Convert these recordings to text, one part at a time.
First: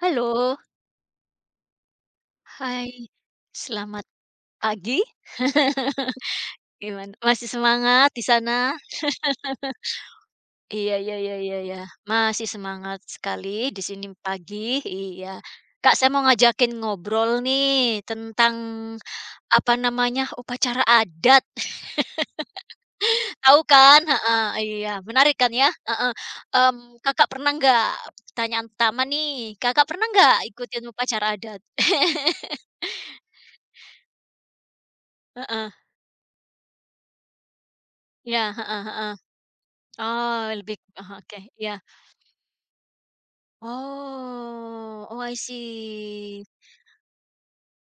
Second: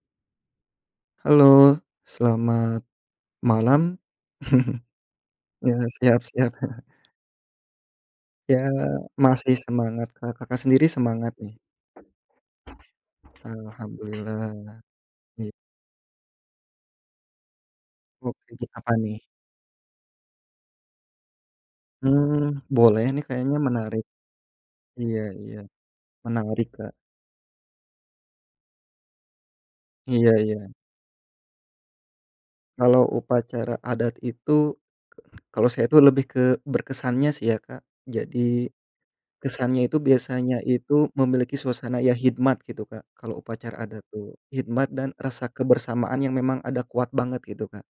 Halo, Halo, selamat hai, malam. selamat pagi, Ya, siap siap. gimana? Masih semangat di Ya, sana? masih semangat, Kak. Kakak sendiri Iya iya semangat iya nih? iya iya, masih semangat sekali di sini pagi, Alhamdulillah, iya. iya. Kak, saya mau ngajakin ngobrol nih tentang, Oke, apa nih? apa namanya, upacara adat. Hmm, boleh nih kayaknya Tahu kan? menarik. Heeh, iya, Iya menarik kan iya, ya? Heeh, menarik, Kak. Kakak pernah nggak pertanyaan pertama nih, Kakak pernah Iya nggak iya. ikutin upacara adat? Kalau upacara adat itu, kalau Heeh, saya itu lebih ke berkesannya sih ya, Kak. iya, Jadi heeh heeh. kesannya itu Oh, biasanya lebih itu oke, memiliki ya. suasana ya hikmat gitu, Kak, kalau upacara adat tuh. Hikmat Oh, dan oh, I rasa kebersamaan yang see. memang ada kuat banget gitu, Kak.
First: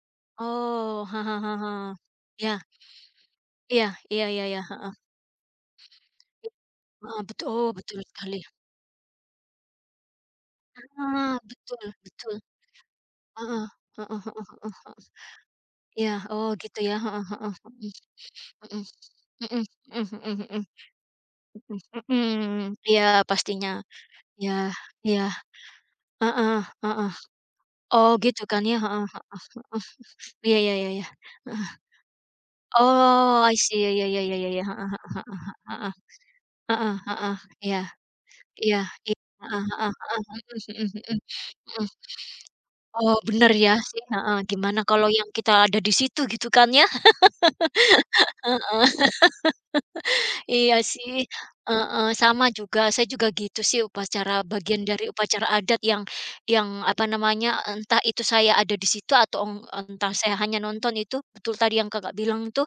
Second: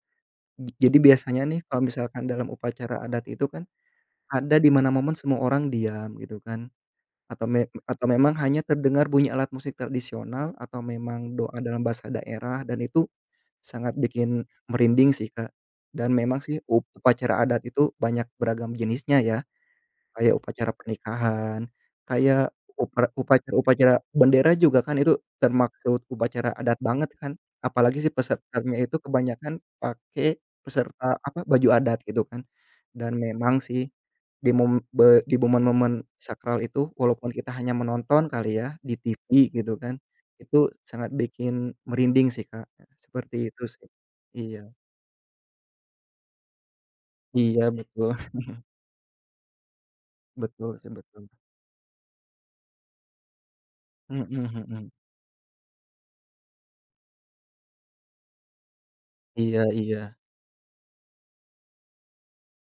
Jadi Oh, heeh biasanya heeh nih kalau heeh. misalkan dalam Iya upacara adat itu kan iya iya iya ada iya, di mana heeh, momen semua orang diam gitu kan, ah, betul. atau me Oh, betul atau memang sekali. hanya terdengar bunyi alat musik tradisional atau memang Ah, doa betul dalam bahasa betul, daerah dan itu heeh, sangat heeh bikin heeh, merinding sih, Kak. Dan iya, memang oh sih gitu ya, heeh upacara heeh, adat itu banyak beragam jenisnya ya. mhm mhm Kayak mhm mhm upacara pernikahan, mhm kayak mhm, iya pastinya, upacara-upacara iya bendera juga kan iya, itu termaksud heeh upacara adat heeh, banget kan, apalagi si oh gitu kan ya, pesertanya itu heeh, kebanyakan pakai iya iya iya iya, peserta apa, baju heeh, adat gitu kan. Dan oh I memang see, sih iya iya iya iya di iya, mom heeh heeh be di momen-momen sakral heeh itu heeh walaupun heeh, kita hanya iya menonton kali ya iya, di i TV heeh gitu heeh, kan, mhm itu mhm mhm, sangat mhm. bikin merinding sih Kak, Oh, bener seperti itu ya sih. sih, heeh, Iya gimana kalau yang kita ada di situ gitu kan ya, iya betul betul iya sih betul. sih, heeh, sama juga, saya juga gitu sih upacara Mhm bagian mhm. dari upacara adat yang apa namanya, entah itu saya ada di situ atau Iya entah iya. saya hanya nonton itu, betul tadi yang Kakak bilang itu,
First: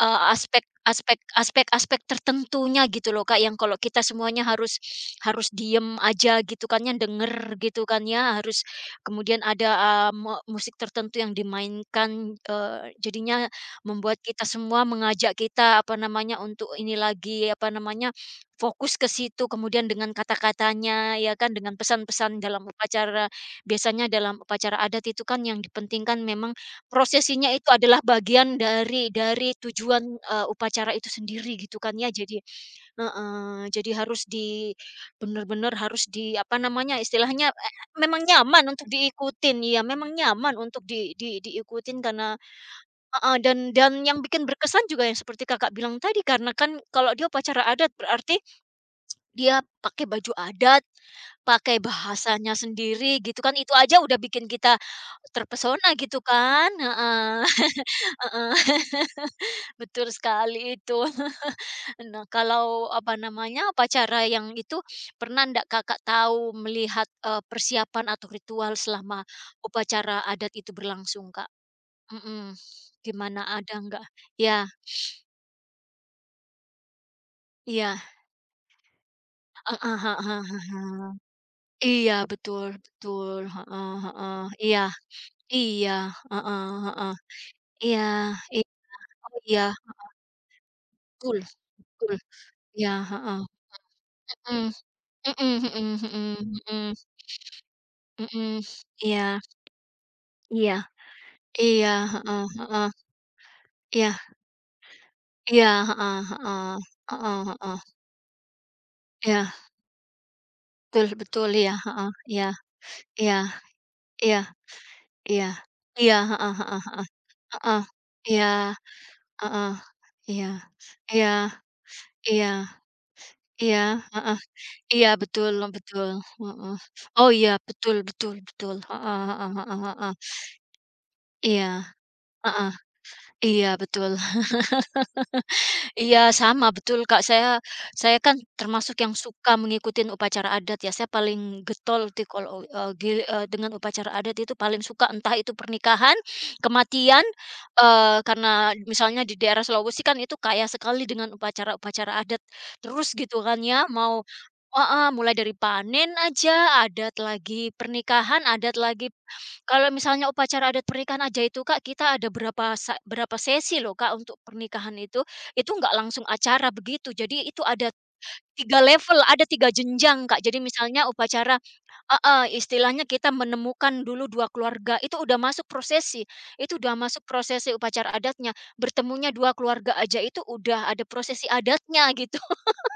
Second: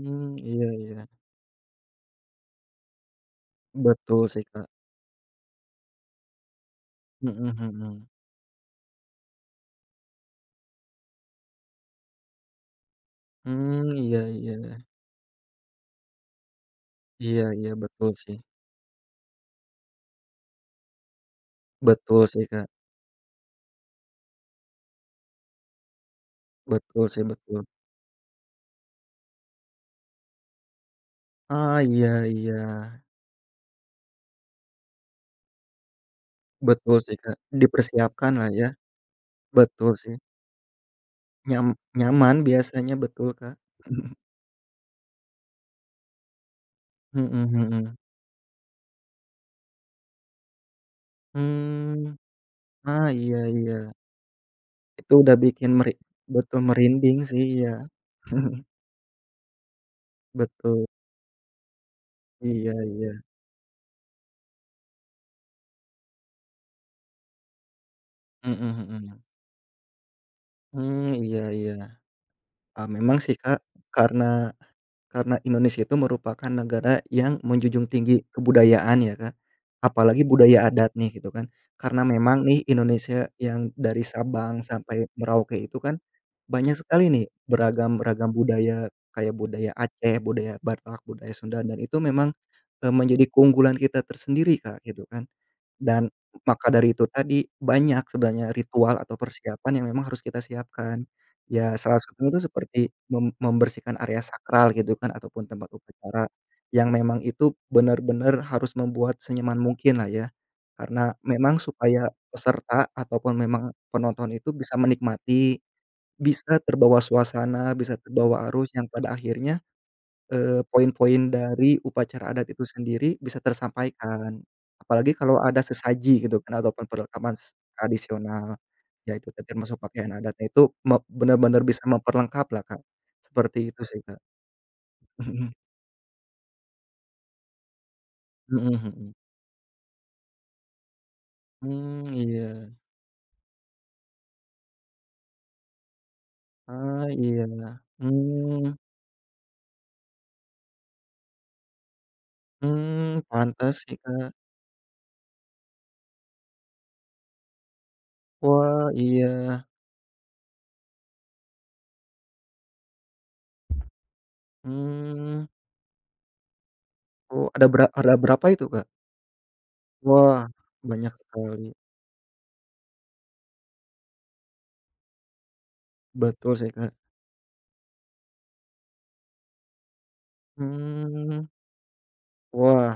aspek iya iya. aspek aspek aspek tertentunya gitu loh Kak, yang kalau kita Betul semuanya sih, Kak. harus harus diem aja gitu kan ya, Mhm denger gitu kan mhm. ya, harus kemudian ada, musik tertentu yang dimainkan, jadinya Mmm, membuat iya kita iya. semua mengajak kita, apa namanya, untuk ini Iya lagi, apa iya, betul namanya, sih. fokus ke situ, kemudian dengan kata-katanya, ya kan, dengan Betul pesan-pesan sih, dalam Kak. upacara. Biasanya dalam upacara adat itu kan yang dipentingkan memang Betul sih, prosesinya betul. itu adalah bagian dari tujuan, upacara itu sendiri Ah, gitu kan ya. iya Jadi iya. heeh, jadi harus di bener-bener harus di, apa namanya, Betul sih, Kak. istilahnya, memang Dipersiapkanlah ya. nyaman untuk diikutin, ya Betul sih. memang nyaman untuk di Nyam diikutin karena Nyaman biasanya, betul, heeh, Kak. dan yang bikin berkesan juga yang seperti Kakak bilang tadi, karena kan kalau dia Mhm upacara adat mhm. berarti dia pakai baju adat, pakai Mmm. bahasanya Ah, sendiri iya gitu kan, itu iya. aja udah bikin kita Itu udah bikin meri terpesona gitu Betul, kan, merinding heeh sih, iya. heeh, betul sekali Betul. itu. Nah, Iya kalau iya. apa namanya, upacara yang itu pernah ndak Kakak tahu melihat, persiapan atau Mhm ritual selama mhm. upacara adat itu Mmm, berlangsung, iya Kak? iya. Mhm, Memang sih, gimana Kak, ada nggak? karena Ya karena Indonesia itu merupakan negara yang menjunjung iya. tinggi kebudayaan ya, Kak, Heeh heeh apalagi budaya adat heeh. nih gitu kan. Karena Iya, memang betul nih Indonesia betul, yang heeh dari heeh. Sabang Iya sampai Merauke itu iya, kan heeh banyak sekali heeh. nih beragam Iya beragam iya, budaya kayak oh iya, budaya Aceh, budaya Batak, budaya betul Sunda dan itu betul, memang, iya, menjadi heeh, keunggulan kita tersendiri, mhm, Kak, gitu kan. mhm mhm Dan mhm maka dari mhm itu tadi, banyak sebenarnya mhm. ritual atau Iya persiapan yang memang harus kita iya siapkan. Ya iya, salah satunya heeh itu seperti heeh, membersihkan iya area sakral gitu kan ataupun iya, tempat heeh upacara, heeh, yang memang heeh itu heeh, benar-benar harus membuat iya, senyaman mungkin lah ya. betul Karena betul, memang iya, supaya heeh, iya peserta iya ataupun memang penonton iya itu bisa iya, menikmati, iya, heeh bisa heeh heeh, terbawa suasana, heeh. bisa Iya, terbawa arus yang pada akhirnya heeh, iya, poin-poin iya, dari upacara adat iya. itu sendiri bisa Iya, heeh, tersampaikan. iya Apalagi kalau betul ada betul, sesaji gitu kan heeh. ataupun Oh perlengkapan iya, betul betul tradisional, betul, ya heeh itu tadi heeh termasuk heeh heeh. pakaian adatnya itu Iya, benar-benar bisa memperlengkap lah, heeh, Kak. Seperti iya itu sih, betul. Kak. Mhm Iya sama betul Kak, saya kan mhm termasuk yang mhm. suka mengikuti upacara adat ya, saya paling getol Mmm, tuh iya. kalau, dengan upacara adat itu paling suka, entah itu pernikahan, Ah, kematian, iya. Karena Mmm misalnya di daerah Sulawesi kan itu kaya sekali dengan upacara-upacara adat terus mmm, gitu kan pantes ya, sih, mau Kak. heeh, mulai dari panen aja, adat lagi pernikahan, adat Wah, lagi iya. kalau misalnya upacara adat pernikahan aja itu Kak, kita ada berapa berapa sesi loh Kak untuk pernikahan itu. Mmm. Itu nggak langsung acara begitu, jadi Oh, itu ada bera ada ada berapa itu, 3 Kak? level, ada 3 jenjang, Wah, Kak. Jadi misalnya banyak upacara sekali. heeh, istilahnya kita menemukan dulu 2 keluarga, itu udah masuk prosesi, Betul sih, itu Kak. udah masuk prosesi upacara adatnya, bertemunya 2 keluarga aja itu udah ada prosesi Mmm. adatnya gitu, Wah,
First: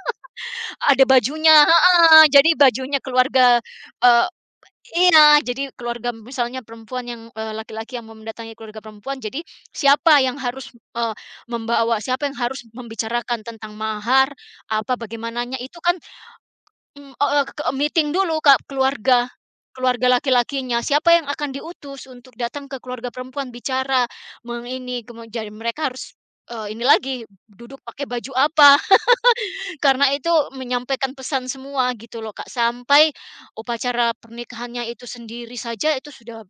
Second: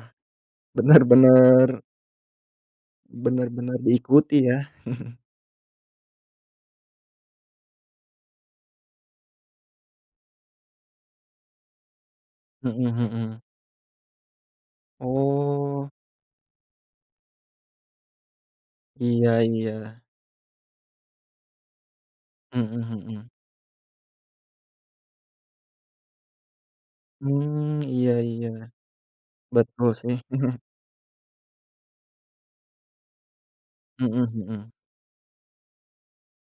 ada bajunya benar-benar, heeh, jadi bajunya keluarga, benar-benar eh, diikuti ya. iya, jadi keluarga misalnya perempuan yang laki-laki yang mau mendatangi keluarga perempuan, jadi siapa yang harus, membawa, siapa yang harus Mhm membicarakan mhm. tentang mahar, apa bagaimananya itu Oh, kan, heeh, ke meeting dulu ke keluarga iya iya. keluarga laki-lakinya, siapa yang akan diutus untuk datang Mhm ke keluarga mhm. perempuan bicara mengini, ini, kemudian mereka harus, ini lagi Mmm, duduk pakai iya baju iya, apa, betul karena sih. itu menyampaikan pesan semua gitu loh, Kak, sampai upacara Mhm mhm. pernikahannya itu sendiri saja itu sudah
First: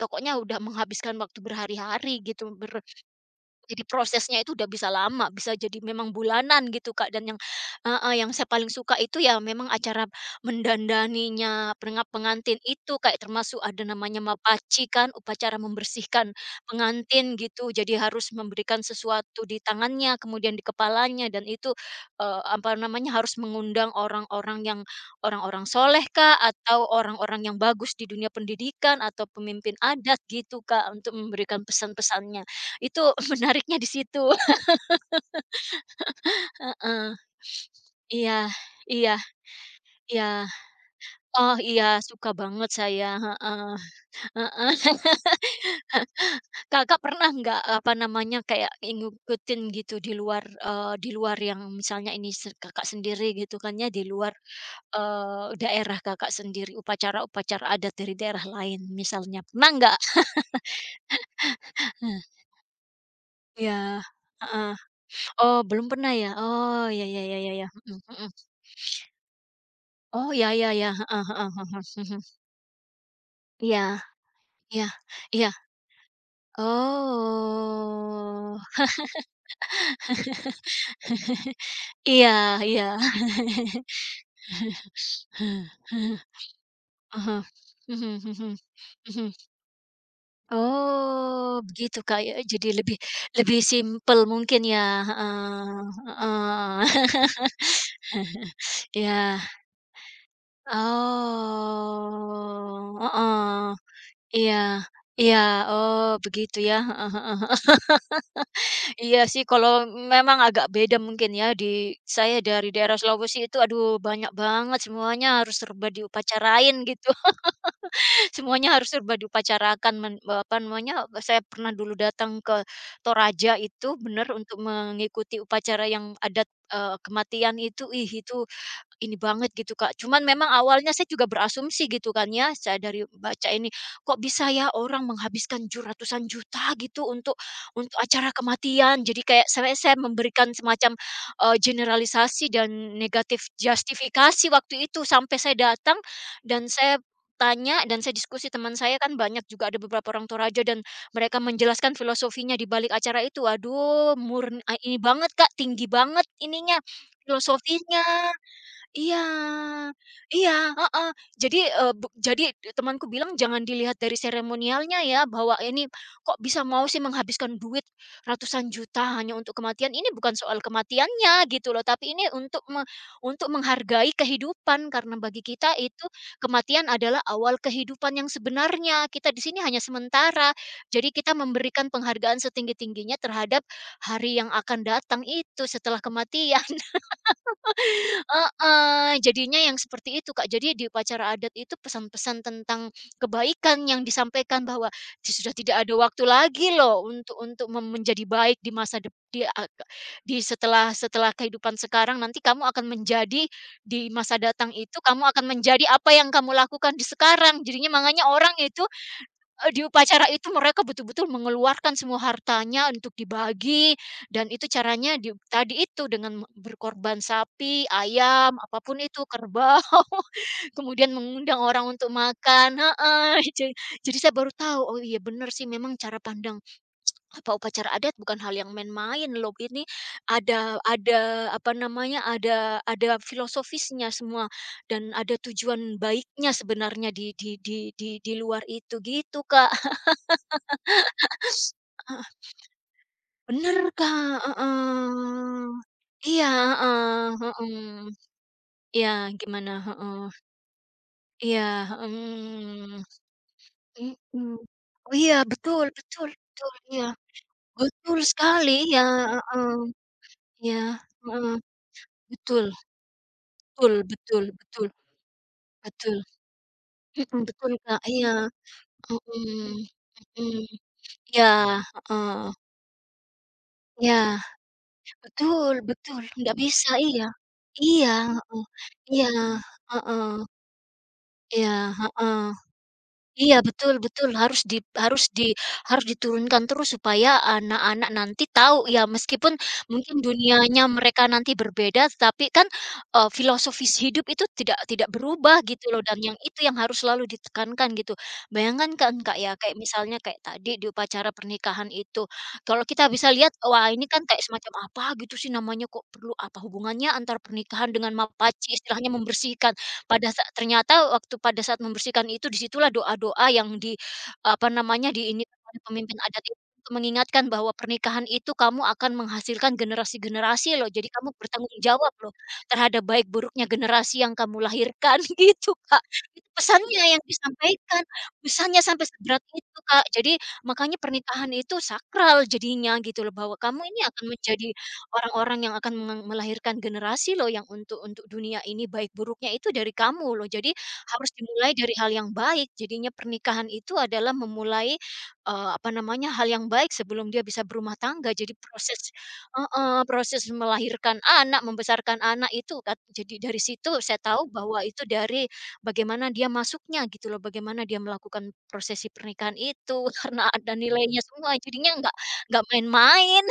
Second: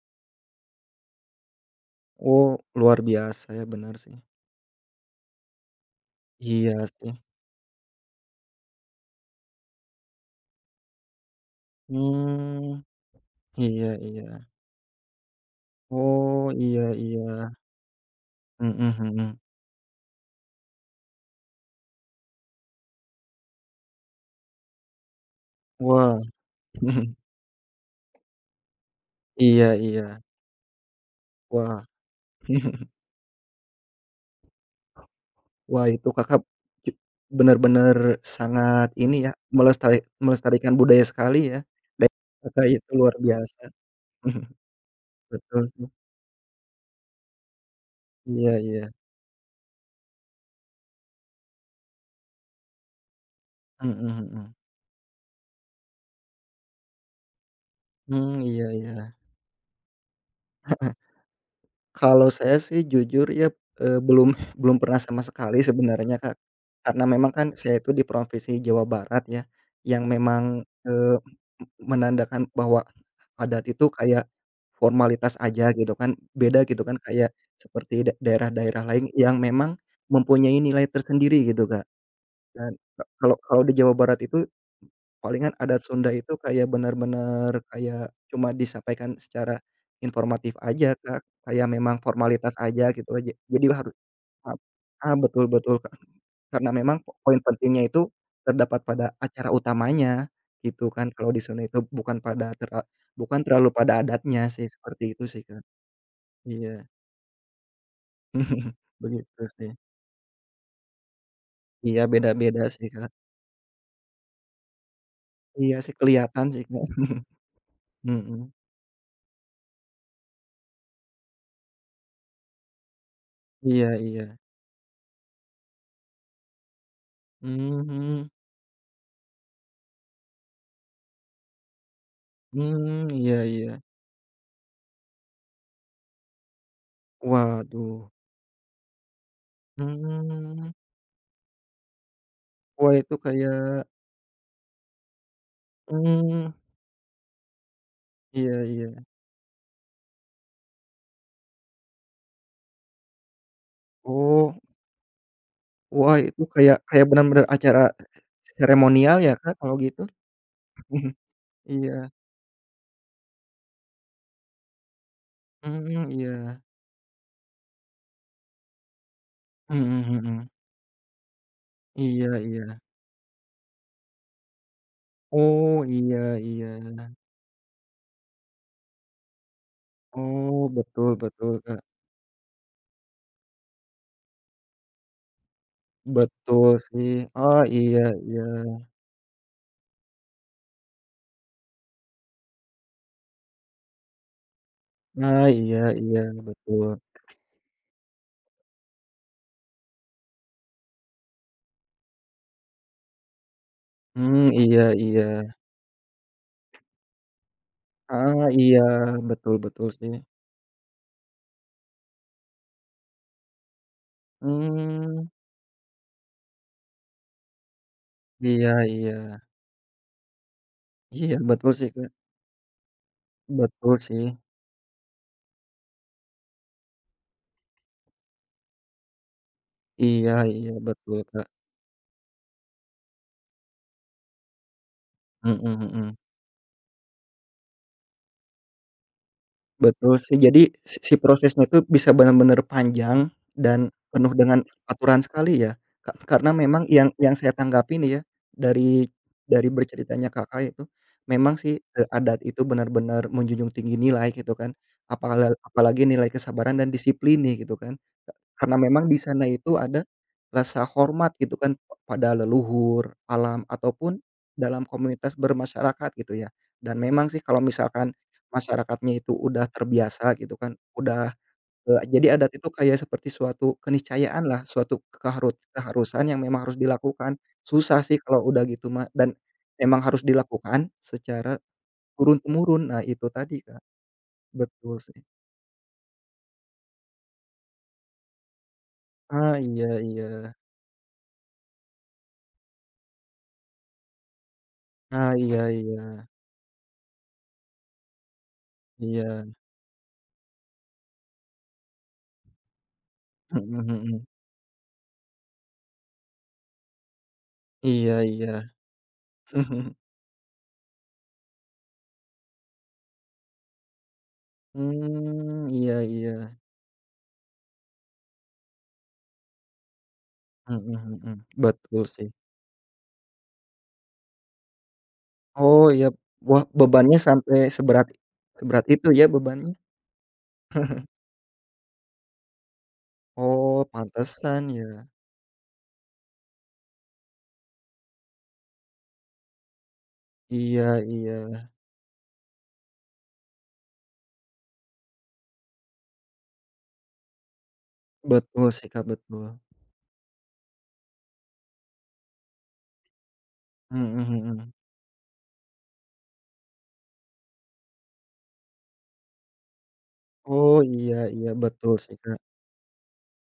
pokoknya udah menghabiskan waktu berhari-hari gitu, Oh, luar biasa ya, jadi benar sih. prosesnya itu udah bisa lama, bisa jadi memang bulanan Iya gitu, Kak, sih. dan yang heeh, yang saya paling suka itu ya memang acara mendandaninya pengantin Hmm, itu, kayak termasuk ada iya namanya iya. mapaci kan, upacara membersihkan Oh, iya pengantin iya. gitu. Jadi harus memberikan Mhm mhm. sesuatu di tangannya, kemudian di kepalanya dan itu, apa namanya, harus mengundang orang-orang soleh Wah, kak atau orang-orang yang bagus di dunia pendidikan, atau iya pemimpin iya. adat gitu, Kak, untuk memberikan Wah. pesan-pesannya. Itu menariknya di situ. Wah itu Kakak, ki Heeh. benar-benar Iya sangat iya ini ya, melestari iya. melestarikan budaya sekali Oh ya, iya, dan suka Kakak banget itu saya, luar biasa. heeh heeh. Betul sih. Kakak pernah nggak, apa namanya, Iya kayak iya. ngikutin gitu di luar, di luar yang misalnya ini Kakak sendiri gitu kan ya, di Mhm luar, mhm. Daerah Kakak sendiri, upacara-upacara adat dari Mmm, daerah iya lain iya. misalnya, pernah nggak? Heeh. Kalau saya sih jujur ya, Iya, belum heeh. belum pernah sama Oh sekali belum pernah sebenarnya, ya? Kak. Oh, ya Karena ya memang ya kan ya ya. saya itu Mhm di mhm. provinsi Jawa Barat ya, yang Oh, ya memang, ya ya, heeh heeh heeh. Mhm. menandakan bahwa adat Iya itu kayak iya formalitas iya. aja gitu kan, beda gitu kan kayak seperti Oh, daerah-daerah lain yang memang mempunyai nilai tersendiri gitu, Kak. iya Dan iya. ka kalau kalau di Jawa Barat itu palingan adat Sunda itu kayak Ah hah. benar-benar kayak Mhm cuma mhm disampaikan mhm. secara informatif aja, Kak, Oh, kayak memang begitu, Kak, ya, formalitas jadi aja lebih gitu aja. lebih Jadi harus simpel ah mungkin ya, ah, Betul heeh betul, Kak. Karena memang heeh. poin pentingnya itu terdapat pada Iya, acara utamanya, gitu kan. Kalau di Sunda itu oh, bukan heeh, terlalu pada adatnya iya sih, seperti itu iya, sih, Kak. oh begitu ya, Iya. heeh heeh heeh. Iya sih Begitu kalau sih. memang agak beda mungkin ya di Iya, saya beda-beda dari sih, daerah Kak. Sulawesi itu aduh banyak banget semuanya harus Iya serba sih, kelihatan sih, diupacarain Kak. gitu. Mhm. Semuanya harus serba diupacarakan apa namanya, saya pernah dulu datang ke Toraja Iya itu benar iya. untuk mengikuti upacara yang adat, kematian itu, ih Mhm. itu ini banget gitu, Kak. Cuman memang awalnya saya juga berasumsi gitu kan ya, saya dari Mmm, iya baca ini, iya. kok bisa ya orang menghabiskan ratusan juta gitu untuk Waduh. acara kematian. Jadi kayak saya memberikan Mmm. semacam, generalisasi Wah, dan itu negatif kayak justifikasi waktu itu sampai saya datang mmm, dan saya tanya dan saya diskusi iya teman iya. saya kan banyak juga ada beberapa orang Toraja dan mereka menjelaskan filosofinya di balik acara itu. Waduh Oh, murn a ini banget, Kak, tinggi wah banget itu kayak ininya, kayak benar-benar acara filosofinya. seremonial Iya ya, Kak, kalau gitu? iya, heeh. Jadi, eee, bu Iya, jadi temanku bilang, "Jangan dilihat dari seremonialnya ya, bahwa ini mhm, iya, kok bisa mau sih menghabiskan duit ratusan juta hanya untuk kematian. mhm Ini bukan mhm, soal kematiannya gitu loh, tapi ini iya untuk iya. Untuk menghargai kehidupan, karena bagi kita Oh, itu iya iya. kematian adalah awal kehidupan yang sebenarnya. Kita di sini hanya sementara. Oh, Jadi betul kita betul, Kak, memberikan penghargaan setinggi-tingginya terhadap hari yang akan datang itu, setelah kematian." betul sih. Oh, iya iya. Heeh, jadinya yang seperti itu, Kak. Jadi di upacara adat itu pesan-pesan tentang kebaikan yang disampaikan bahwa Nah, sudah tidak iya ada iya, waktu lagi betul. loh untuk menjadi baik di masa dep di a di setelah setelah kehidupan sekarang nanti kamu akan menjadi di masa Mmm, datang iya itu kamu iya. akan menjadi apa yang kamu lakukan di sekarang. Jadinya makanya Heeh, orang iya, itu betul di betul sih. upacara itu mereka betul-betul mengeluarkan semua hartanya untuk dibagi dan itu caranya Mmm, di tadi itu dengan berkorban sapi, ayam, iya apapun iya. itu, kerbau, kemudian Iya, mengundang betul orang sih, Kak. untuk makan heeh, Betul jadi sih. saya baru tahu, oh iya benar sih memang cara pandang apa upacara adat bukan hal yang main-main loh, ini Iya iya, ada betul, Kak. Apa namanya, ada filosofisnya semua dan ada Mhm tujuan mhm. baiknya sebenarnya di luar itu, gitu Kak. Betul sih, jadi si si prosesnya itu bisa benar-benar panjang Bener, dan penuh Kak, dengan aturan sekali heeh. ya, Kak, Iya, karena memang heeh, yang saya tanggapi mhm. nih ya, dari Iya, dari gimana? Heeh. berceritanya Kakak itu, Iya, memang sih, adat itu mhm, benar-benar menjunjung tinggi nilai mhm. gitu kan, Oh, iya, betul apalagi betul nilai betul, kesabaran dan iya. disiplin nih gitu kan. Betul sekali, Karena iya, memang di sana heeh. itu ada Iya, rasa hormat heeh. gitu kan pada Betul leluhur, alam, betul ataupun betul dalam betul komunitas bermasyarakat betul, gitu ya. Dan memang mhm, sih kalau betul, Kak, misalkan iya, mhm masyarakatnya itu udah terbiasa gitu mhm. kan, udah, Iya, jadi heeh. adat itu kayak seperti suatu Iya, keniscayaan lah, suatu keharu betul betul, keharusan yang nggak memang harus bisa, iya. dilakukan. Susah Iya, sih kalau udah heeh. gitu mah Iya, dan memang harus heeh. dilakukan secara Iya, heeh. turun-temurun. Nah itu Iya, tadi Kak, betul betul, harus di betul sih. harus di harus diturunkan terus supaya anak-anak nanti tahu ya, meskipun Ah, iya mungkin iya. dunianya mereka nanti berbeda, tapi kan, filosofis hidup itu tidak tidak Ah, berubah iya gitu loh, dan iya. yang itu yang harus selalu ditekankan gitu. Bayangkan kan, Kak, Iya. ya, kayak misalnya kayak tadi di upacara pernikahan itu, kalau kita bisa lihat, Mhm wah ini kan mhm. kayak semacam apa gitu sih namanya, kok perlu apa hubungannya antar pernikahan dengan Iya iya. mapaci, istilahnya membersihkan. Pada sa ternyata waktu pada saat membersihkan itu disitulah doa-doa yang apa namanya, diinikan Mmm, oleh iya pemimpin iya. adat itu untuk mengingatkan bahwa pernikahan itu kamu akan menghasilkan generasi-generasi loh, jadi Mhm kamu mhm. bertanggung Betul jawab sih. loh terhadap baik buruknya generasi yang kamu lahirkan gitu, Oh Kak. iya. Itu Wah, pesannya bebannya yang sampai disampaikan, seberat pesannya seberat sampai itu ya seberat bebannya? itu, Kak. Jadi makanya pernikahan itu sakral jadinya gitu loh, bahwa kamu Oh, ini akan pantesan menjadi ya. orang-orang yang akan melahirkan generasi loh yang untuk dunia ini baik buruknya itu dari kamu loh. Jadi Iya harus iya. dimulai dari hal yang baik. Jadinya pernikahan itu adalah memulai, apa namanya, hal yang baik sebelum dia bisa berumah tangga. Jadi Betul sih, Kak, proses betul. heeh, proses melahirkan anak, membesarkan anak itu jadi dari situ saya Mhm tahu mhm. bahwa itu dari bagaimana dia masuknya gitu loh, bagaimana dia melakukan prosesi pernikahan itu karena ada Oh, iya nilainya iya, semua jadinya betul nggak sih, Kak. Main-main.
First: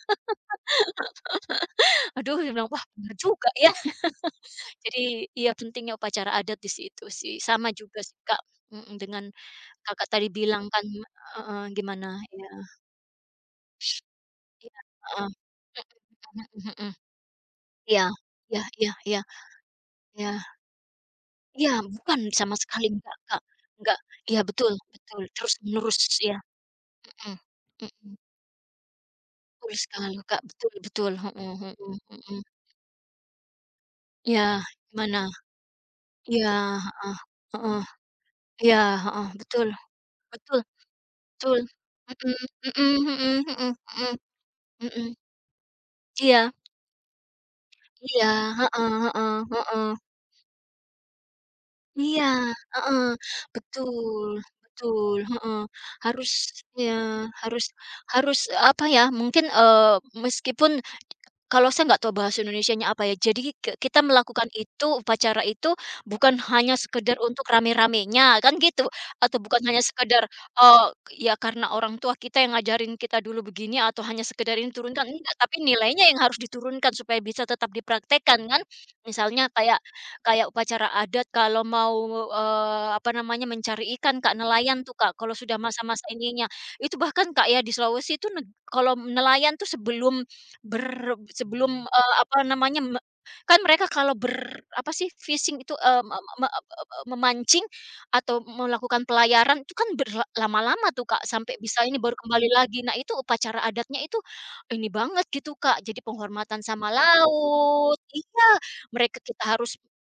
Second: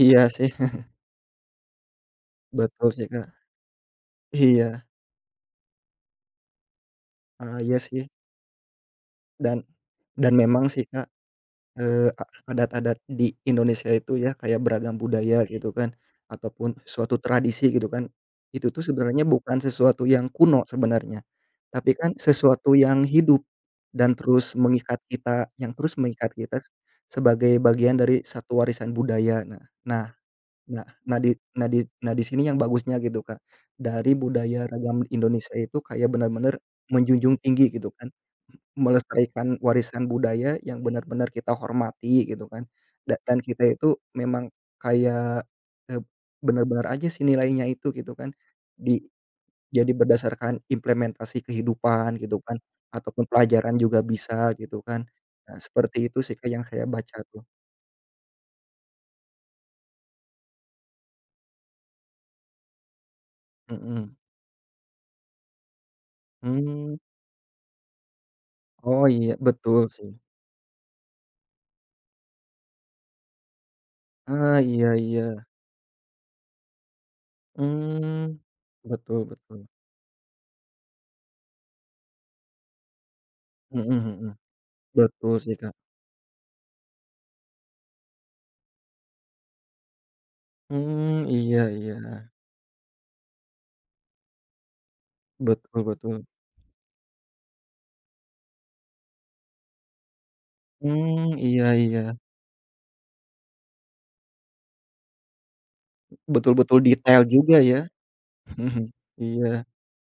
Iya sih, Aduh, dia bilang, "Wah, betul sih, bener Kak. juga ya." Iya. Jadi iya pentingnya upacara adat di situ sih, Heeh, sama iya juga sih. sih, Kak, mhm, dengan Dan Kakak tadi dan bilang memang sih, kan Kak. heeh, gimana? Eee, a Ya, Adat-adat di Indonesia itu ya, kayak iya, beragam heeh, budaya gitu kan, mhm ataupun mhm. suatu tradisi gitu Iya kan, iya itu tuh iya iya sebenarnya bukan sesuatu yang iya kuno sebenarnya, iya, tapi kan bukan sama sesuatu sekali yang enggak, Kak, hidup enggak. dan Iya betul betul, terus terus menerus mengikat ya, kita mhm sebagai bagian mhm, dari satu warisan budaya. Nah betul nah sekali, Kak, betul nah betul, nah di nah mhm di mhm nah di mhm. sini yang bagusnya gitu, Kak, dari Iya, budaya ragam gimana? Indonesia itu kayak Iya, benar-benar heeh menjunjung tinggi heeh, gitu kan. iya, heeh, Melestarikan betul warisan betul. budaya yang benar-benar kita hormati Betul, gitu mhm kan, mhm dan mhm mhm kita itu memang mhm mhm. kayak, eee, Iya benar-benar aja sih nilainya itu gitu iya, kan, heeh di heeh jadi heeh. berdasarkan implementasi kehidupan Iya, gitu kan, heeh, ataupun pelajaran juga betul bisa gitu kan. betul, heeh. Nah seperti itu Harus sih Kak yang saya iya, baca tuh, harus harus, apa ya, mungkin, meskipun kalau saya nggak tahu bahasa Indonesianya apa ya, jadi kita mhm, melakukan itu, upacara itu bukan hanya mmm, sekedar untuk rame-ramenya, kan gitu, oh iya atau bukan hanya betul sih, sekedar, oh ya karena orang tua kita yang ngajarin kita dulu begini atau hanya sekedar ah, ini iya turunkan, enggak, iya, tapi nilainya yang harus diturunkan supaya bisa tetap mmm, dipraktekkan kan. betul Misalnya betul, kayak kayak upacara adat kalau mau, apa namanya, mencari mhm ikan, mhm, Kak, nelayan tuh, Kak, kalau betul sudah sih Kak, masa-masa ininya. Itu bahkan, Kak, ya di Sulawesi itu kalau nelayan tuh sebelum mmm, iya sebelum, iya, apa namanya, kan mereka kalau apa sih, fishing itu, betul eee, me betul. me eb e memancing atau melakukan pelayaran itu kan lama-lama tuh, Mmm, Kak, sampai iya bisa ini iya, baru kembali lagi. Nah, itu upacara adatnya itu ini banget gitu, Kak, jadi penghormatan betul-betul sama detail juga ya. laut iya, Mhm, mereka kita iya. harus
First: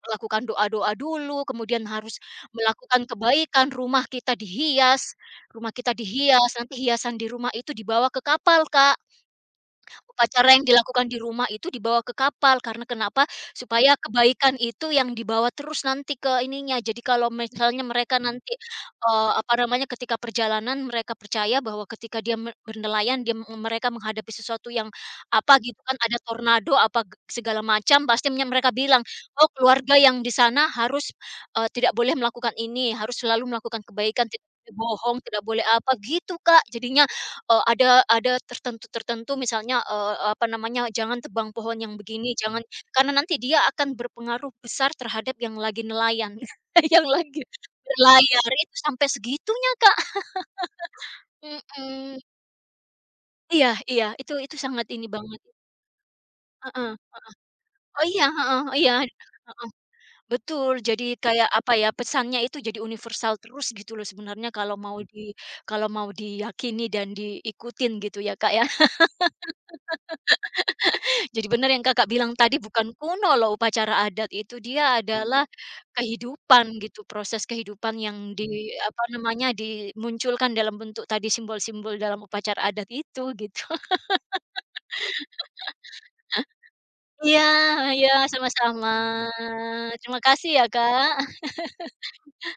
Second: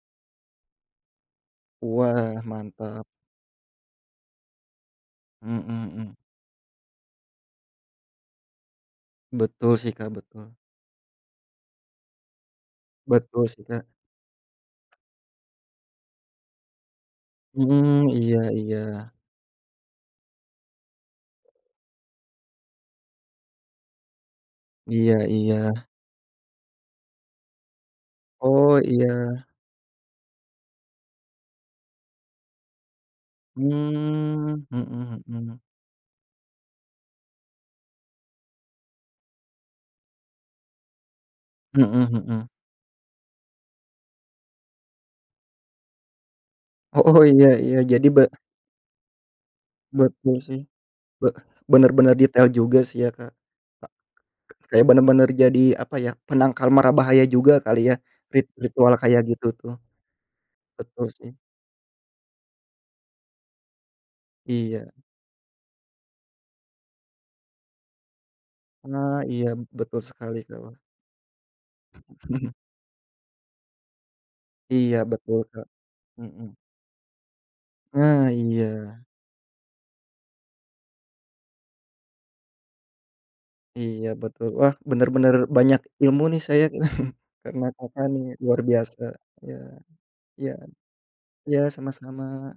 melakukan doa-doa dulu, kemudian harus Wah, melakukan mantap. kebaikan, rumah Mhm kita mhm. dihias, nanti hiasan di rumah itu dibawa ke kapal, Kak. Betul sih, Kak, betul. Upacara yang dilakukan di rumah itu dibawa ke kapal, karena kenapa? Betul sih, Kak. Supaya kebaikan itu yang dibawa terus nanti ke ininya. Jadi kalau misalnya Mhm, mereka iya nanti, iya. Apa namanya, ketika perjalanan mereka percaya bahwa ketika dia me bernelayan, mereka menghadapi sesuatu yang Iya apa iya. gitu kan, ada tornado apa g segala macam, pastinya mereka Oh, bilang, iya. "Oh keluarga yang di sana harus, tidak boleh melakukan ini, harus selalu melakukan kebaikan, tidak Mmm, boleh bohong, mhm tidak mhm. boleh apa." Gitu Kak, jadinya. Ada tertentu-tertentu misalnya, apa namanya, jangan tebang pohon yang Mhm begini, mhm. jangan karena nanti dia akan berpengaruh besar terhadap yang lagi nelayan, yang Oh, lagi iya iya. Jadi be berlayar, itu sampai segitunya, Kak. Betul sih, be bener-bener Mhm. detail juga sih ya, Kak. Iya Ka iya, itu Kayak sangat ini bener-bener banget. jadi, apa ya, penangkal mara Heeh. bahaya juga kali ya, Oh iya, heeh, iya, ritual kayak gitu tuh. betul. Betul Jadi sih. kayak, apa ya, pesannya itu jadi universal terus gitu loh sebenarnya kalau Iya. mau di kalau mau diyakini dan diikutin gitu ya, Kak, ya. Ah, iya betul sekali, Kak, wah. Jadi benar yang Kakak bilang tadi bukan kuno loh upacara adat itu, dia Iya mhm betul, adalah Kak, mhm. kehidupan gitu, proses kehidupan yang Nah, iya di apa namanya, dimunculkan dalam bentuk tadi simbol-simbol dalam upacara adat itu gitu. iya betul. Wah, bener-bener banyak ilmu nih saya Iya karena Kakak iya, nih, luar sama-sama. biasa. Ya Terima kasih ya ya, Kak. ya sama-sama.